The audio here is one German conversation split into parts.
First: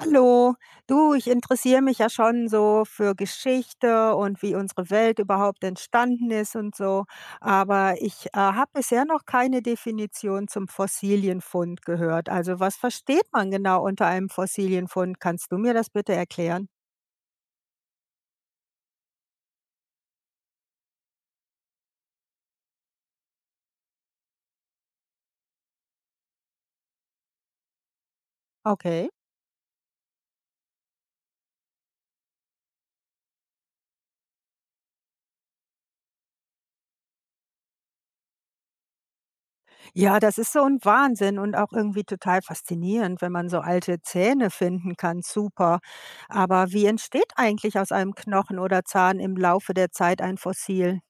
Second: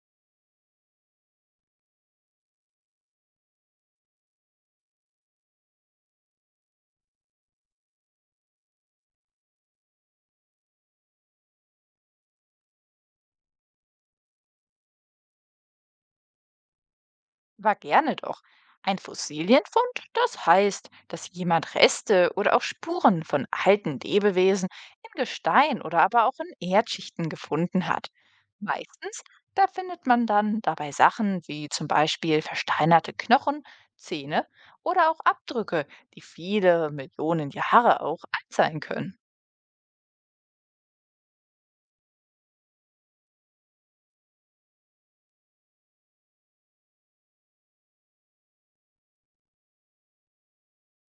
Hallo, du, ich interessiere mich ja schon so für Geschichte und wie unsere Welt überhaupt entstanden ist und so, aber ich habe bisher noch keine Definition zum Fossilienfund gehört. Also was versteht man genau unter einem Fossilienfund? Kannst du mir das bitte erklären? War gerne doch. Ein Fossilienfund, das heißt, dass jemand Reste oder auch Spuren von alten Lebewesen in Gestein oder aber auch in Erdschichten gefunden hat. Okay. Meistens, da findet man dann dabei Sachen wie zum Beispiel versteinerte Knochen, Zähne oder auch Abdrücke, die viele Millionen Jahre auch alt sein können. Ja, das ist so ein Wahnsinn und auch irgendwie total faszinierend, wenn man so alte Zähne finden kann, super. Aber wie entsteht eigentlich aus einem Knochen oder Zahn im Laufe der Zeit ein Fossil?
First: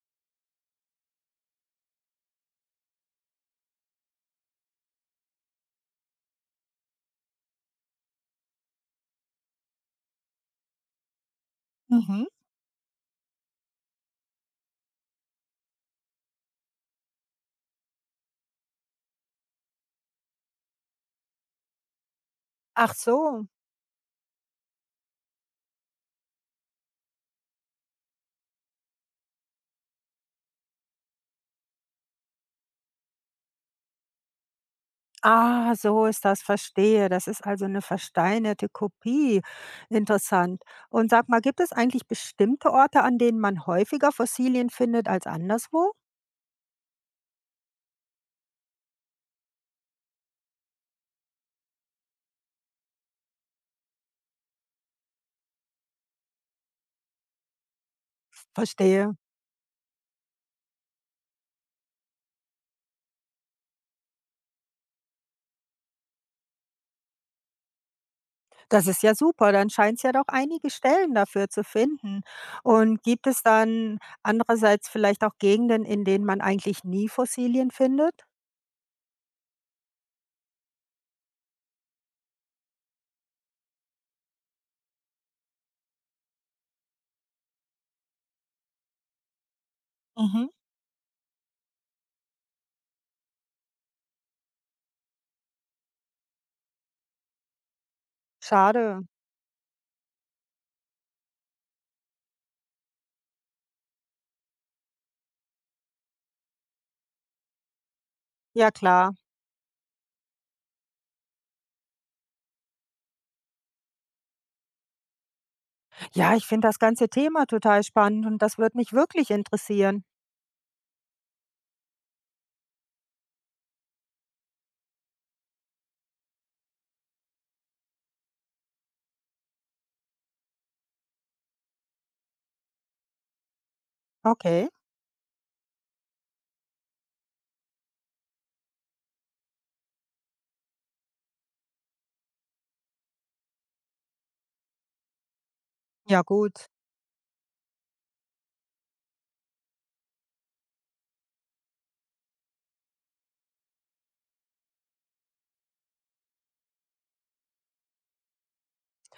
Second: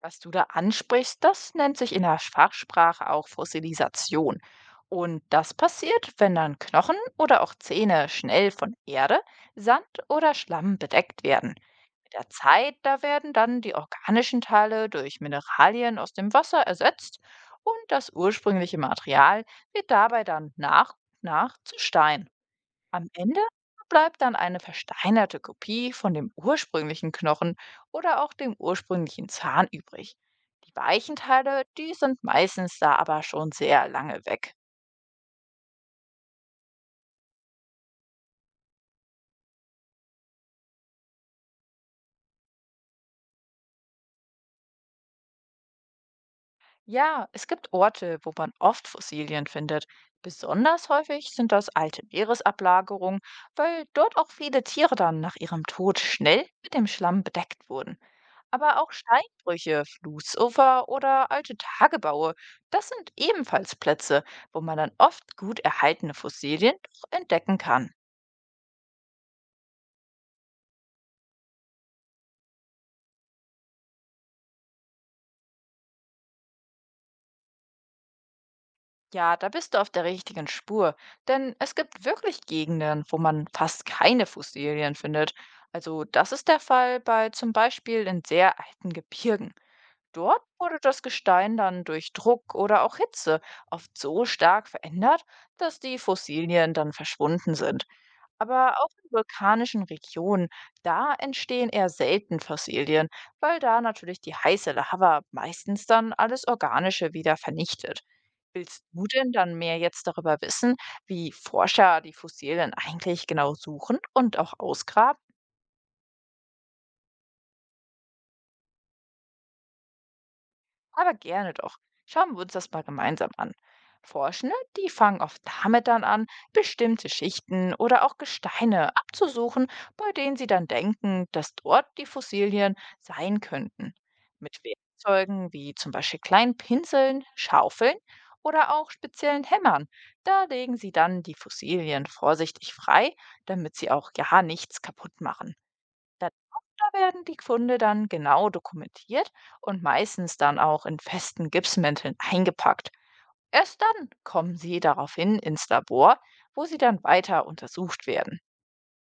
Was du da ansprichst, das nennt sich in der Fachsprache auch Fossilisation. Und das passiert, wenn dann Knochen oder auch Zähne schnell von Erde, Sand oder Schlamm bedeckt werden. Mit Mhm. der Zeit, da werden dann die organischen Teile durch Mineralien aus dem Wasser ersetzt und das ursprüngliche Material wird dabei dann nach und nach zu Stein. Ach Am Ende so. bleibt dann eine versteinerte Kopie von dem ursprünglichen Knochen oder auch dem ursprünglichen Zahn übrig. Die weichen Teile, die sind meistens da aber schon sehr lange weg. Ah, so ist das, verstehe. Das ist also eine versteinerte Kopie. Interessant. Und sag mal, gibt es eigentlich bestimmte Orte, an denen man häufiger Fossilien findet als anderswo? Ja, es gibt Orte, wo man oft Fossilien findet. Besonders häufig sind das alte Meeresablagerungen, weil dort auch viele Tiere dann nach ihrem Tod schnell mit dem Schlamm bedeckt wurden. Aber auch Verstehe. Steinbrüche, Flussufer oder alte Tagebaue, das sind ebenfalls Plätze, wo man dann oft gut erhaltene Fossilien doch entdecken kann. Das ist ja super, dann scheint es ja doch einige Stellen dafür zu finden. Und gibt es dann andererseits vielleicht auch Gegenden, in denen man eigentlich nie Fossilien findet? Ja, da bist du auf der richtigen Spur, denn es gibt wirklich Gegenden, wo man fast keine Fossilien findet. Also das ist der Fall bei zum Beispiel in sehr alten Gebirgen. Dort Mhm. wurde das Gestein dann durch Druck oder auch Hitze oft so stark verändert, dass die Fossilien dann verschwunden sind. Aber auch Schade. in vulkanischen Regionen, da entstehen eher selten Fossilien, weil da natürlich die heiße Lava meistens dann alles Organische wieder vernichtet. Ja Willst du klar. denn dann mehr jetzt darüber wissen, wie Forscher die Fossilien eigentlich genau suchen und auch ausgraben? Ja, ich finde das ganze Thema total spannend und das wird mich wirklich interessieren. Aber gerne doch. Schauen wir uns das mal gemeinsam an. Forschende, die fangen oft damit dann an, bestimmte Schichten oder auch Gesteine abzusuchen, bei denen sie dann denken, dass dort die Fossilien sein könnten. Mit Okay, Werkzeugen wie zum Beispiel kleinen Pinseln, Schaufeln oder auch speziellen Hämmern. Da legen sie dann die Fossilien vorsichtig frei, damit sie auch ja nichts kaputt machen. ja gut. Da werden die Funde dann genau dokumentiert und meistens dann auch in festen Gipsmänteln eingepackt. Erst dann kommen sie daraufhin ins Labor, wo sie dann weiter untersucht werden.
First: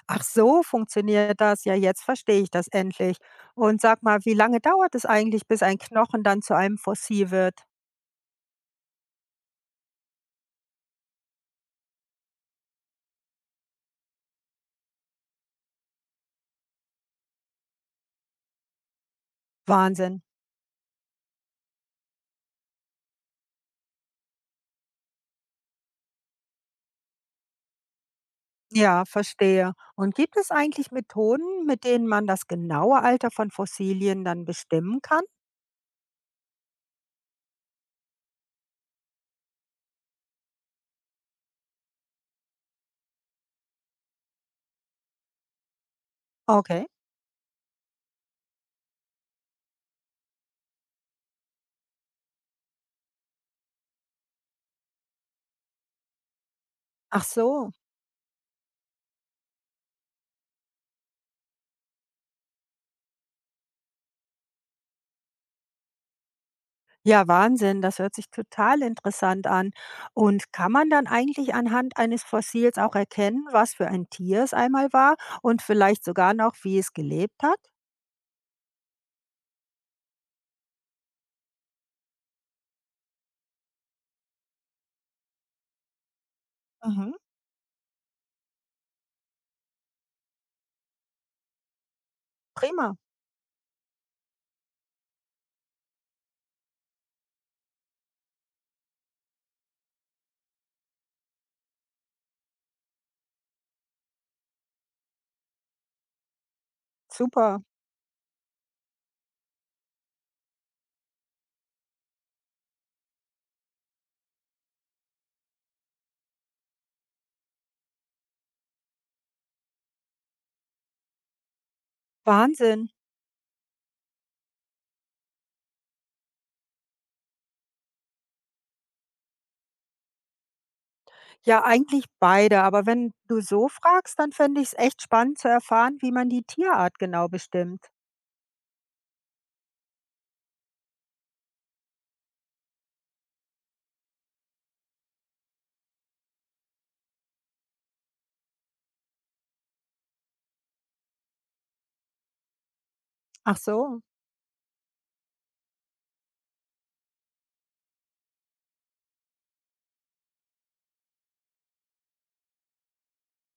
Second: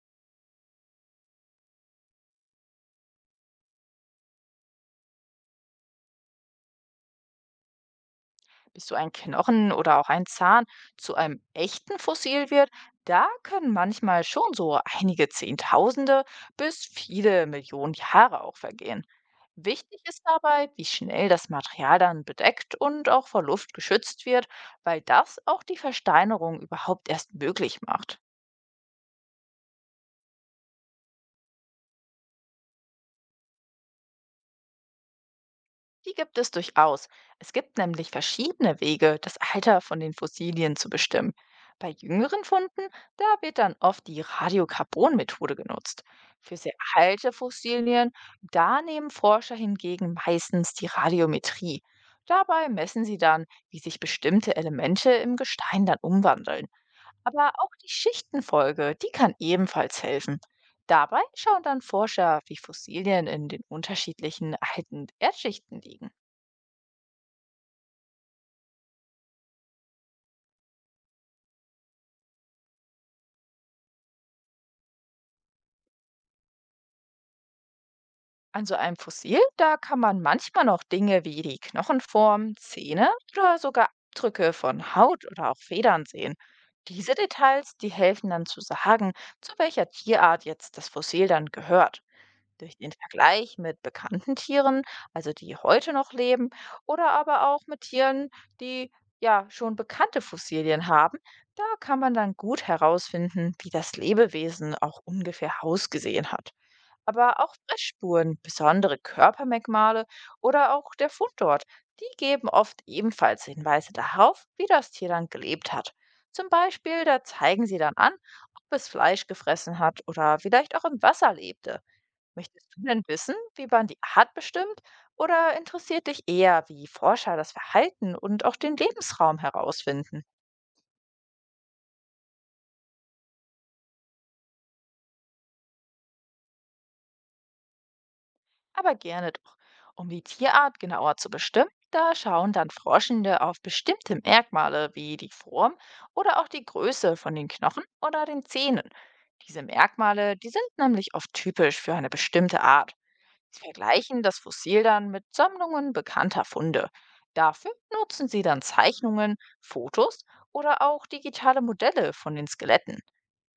Ach so, funktioniert das. Ja, jetzt verstehe ich das endlich. Und sag mal, wie lange dauert es eigentlich, bis ein Knochen dann zu einem Fossil wird? Bis so ein Knochen oder auch ein Zahn zu einem echten Fossil wird, da können manchmal schon so einige Zehntausende bis viele Millionen Jahre auch vergehen. Wichtig Wahnsinn. ist dabei, wie schnell das Material dann bedeckt und auch vor Luft geschützt wird, weil das auch die Versteinerung überhaupt erst möglich macht. Ja, verstehe. Und gibt es eigentlich Methoden, mit denen man das genaue Alter von Fossilien dann bestimmen kann? Die gibt es durchaus. Es gibt nämlich verschiedene Wege, das Alter von den Fossilien zu bestimmen. Bei jüngeren Funden, da wird dann oft die Radiokarbonmethode genutzt. Für sehr Okay. alte Fossilien, da nehmen Forscher hingegen meistens die Radiometrie. Dabei messen sie dann, wie sich bestimmte Elemente im Gestein dann umwandeln. Ach Aber auch so. die Schichtenfolge, die kann ebenfalls helfen. Dabei schauen dann Forscher, wie Fossilien in den unterschiedlichen alten Erdschichten liegen. Ja, Wahnsinn. Das hört sich total interessant an. Und kann man dann eigentlich anhand eines Fossils auch erkennen, was für ein Tier es einmal war und vielleicht sogar noch, wie es gelebt hat? An so einem Fossil, da kann man manchmal noch Dinge wie die Knochenform, Zähne oder sogar Abdrücke von Haut oder auch Federn sehen. Diese Mhm. Details, die helfen dann zu sagen, zu welcher Tierart jetzt das Fossil dann gehört. Durch den Prima. Vergleich mit bekannten Tieren, also die heute noch leben, oder aber auch mit Tieren, die ja schon bekannte Fossilien haben, da kann man dann gut herausfinden, wie das Lebewesen auch ungefähr ausgesehen hat. Aber auch Super. Fressspuren, besondere Körpermerkmale oder auch der Fundort, die geben oft ebenfalls Hinweise darauf, wie das Tier dann gelebt hat. Zum Beispiel, da zeigen sie dann an, ob es Fleisch gefressen hat oder vielleicht auch im Wasser lebte. Möchtest du Wahnsinn. denn wissen, wie man die Art bestimmt? Oder interessiert dich eher, wie Forscher das Verhalten und auch den Lebensraum herausfinden? Ja, eigentlich beide. Aber wenn du so fragst, dann fände ich es echt spannend zu erfahren, wie man die Tierart genau bestimmt. Aber gerne doch. Um die Tierart genauer zu bestimmen, da schauen dann Forschende auf bestimmte Merkmale wie die Form oder auch die Größe von den Knochen oder den Zähnen. Diese Merkmale, die sind nämlich oft typisch für eine bestimmte Art. Ach Sie so. vergleichen das Fossil dann mit Sammlungen bekannter Funde. Dafür nutzen sie dann Zeichnungen, Fotos oder auch digitale Modelle von den Skeletten.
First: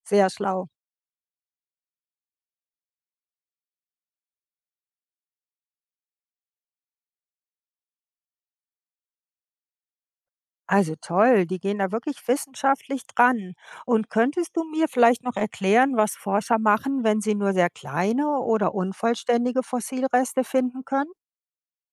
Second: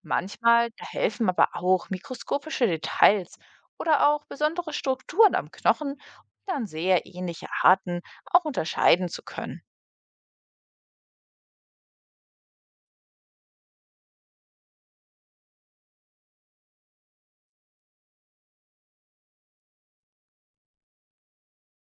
Sehr schlau. Manchmal, da helfen aber auch mikroskopische Details oder auch besondere Strukturen am Knochen, um dann sehr ähnliche Arten auch unterscheiden zu können. Also toll, die gehen da wirklich wissenschaftlich dran. Und könntest du mir vielleicht noch erklären, was Forscher machen, wenn sie nur sehr kleine oder unvollständige Fossilreste finden können?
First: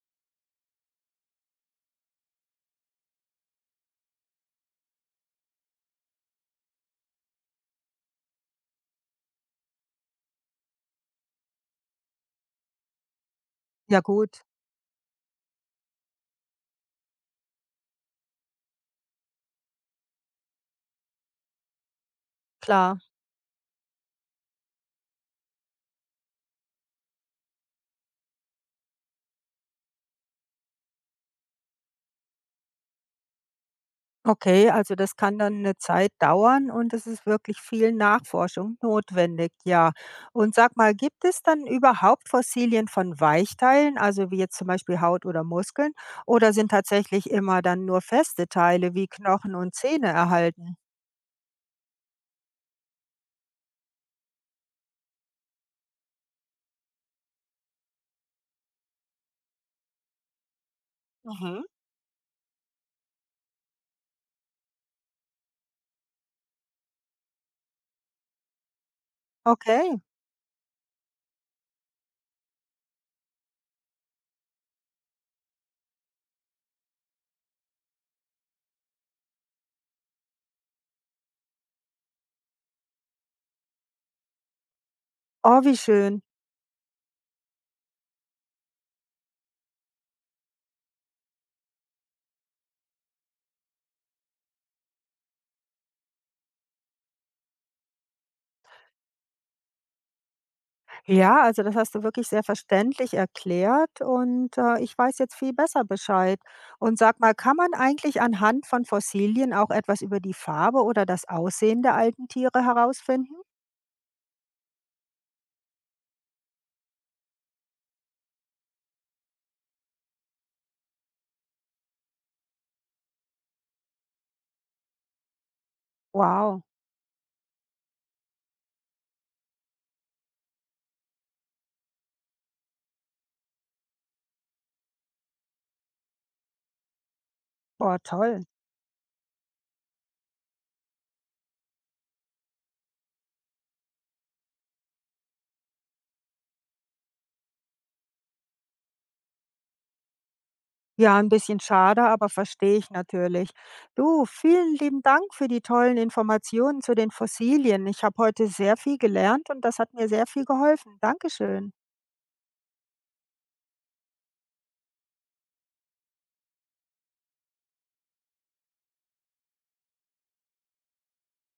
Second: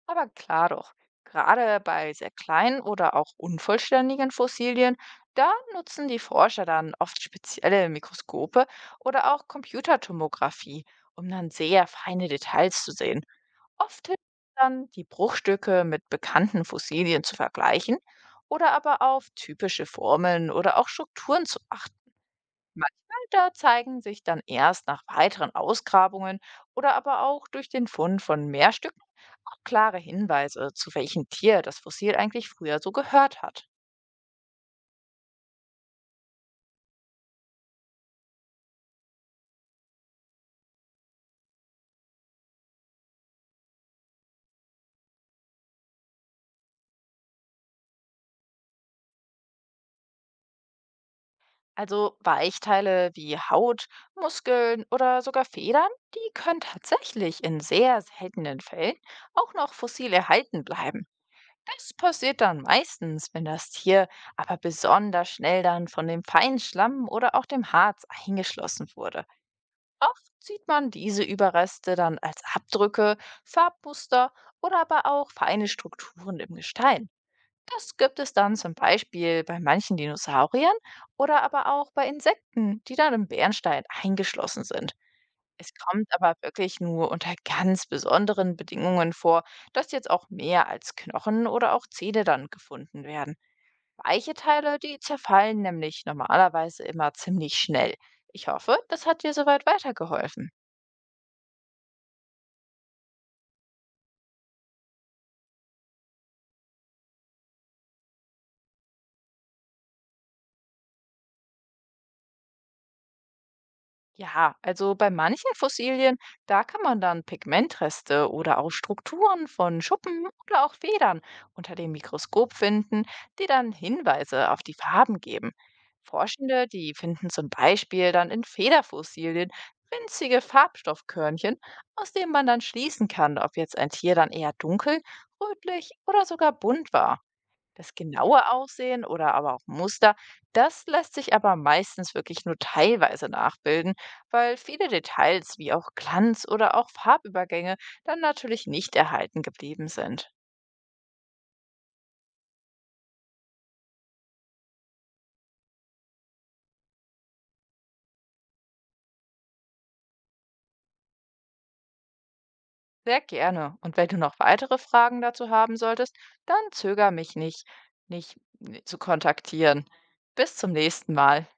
Aber klar doch, gerade bei sehr kleinen oder auch unvollständigen Fossilien, da nutzen die Forscher dann oft spezielle Mikroskope oder auch Computertomographie, um dann sehr feine Details zu sehen. Ja Oft hilft gut, es dann, die Bruchstücke mit bekannten Fossilien zu vergleichen oder aber auf typische Formeln oder auch Strukturen zu achten. klar. Manchmal da zeigen sich dann erst nach weiteren Ausgrabungen oder aber auch durch den Fund von mehr Stücken auch klare Hinweise, zu welchem Tier das Fossil eigentlich früher so gehört hat. Okay, also das kann dann eine Zeit dauern und es ist wirklich viel Nachforschung notwendig, ja. Und sag mal, gibt es dann überhaupt Fossilien von Weichteilen, also wie jetzt zum Beispiel Haut oder Muskeln, oder sind tatsächlich immer dann nur feste Teile wie Knochen und Zähne erhalten? Also Weichteile wie Haut, Muskeln oder sogar Federn, die können tatsächlich in sehr seltenen Fällen auch noch fossil erhalten bleiben. Mhm. Das passiert dann meistens, wenn das Tier aber besonders schnell dann von dem feinen Schlamm oder auch dem Harz eingeschlossen wurde. Okay. Oft sieht man diese Überreste dann als Abdrücke, Farbmuster oder aber auch feine Strukturen im Gestein. Das gibt es dann zum Beispiel bei manchen Dinosauriern oder aber auch bei Insekten, die dann im Bernstein eingeschlossen sind. Oh, Es wie kommt schön. aber wirklich nur unter ganz besonderen Bedingungen vor, dass jetzt auch mehr als Knochen oder auch Zähne dann gefunden werden. Weiche Teile, die zerfallen nämlich normalerweise immer ziemlich schnell. Ich hoffe, das hat dir soweit weitergeholfen. Ja, also das hast du wirklich sehr verständlich erklärt und ich weiß jetzt viel besser Bescheid. Und sag mal, kann man eigentlich anhand von Fossilien auch etwas über die Farbe oder das Aussehen der alten Tiere herausfinden? Ja, also bei manchen Fossilien, da kann man dann Pigmentreste oder auch Strukturen von Schuppen oder auch Federn unter dem Mikroskop finden, die dann Hinweise auf die Farben geben. Wow, Forschende, die finden zum Beispiel dann in Federfossilien winzige Farbstoffkörnchen, aus denen man dann schließen kann, ob jetzt ein Tier dann eher dunkel, rötlich oder sogar bunt war. Das oh toll. genaue Aussehen oder aber auch Muster, das lässt sich aber meistens wirklich nur teilweise nachbilden, weil viele Details wie auch Glanz oder auch Farbübergänge dann natürlich nicht erhalten geblieben sind. Ja, ein bisschen schade, aber verstehe ich natürlich. Du, vielen lieben Dank für die tollen Informationen zu den Fossilien. Ich habe heute sehr viel gelernt und das hat mir sehr viel geholfen. Dankeschön. Sehr gerne. Und wenn du noch weitere Fragen dazu haben solltest, dann zöger mich nicht, mich zu kontaktieren. Bis zum nächsten Mal.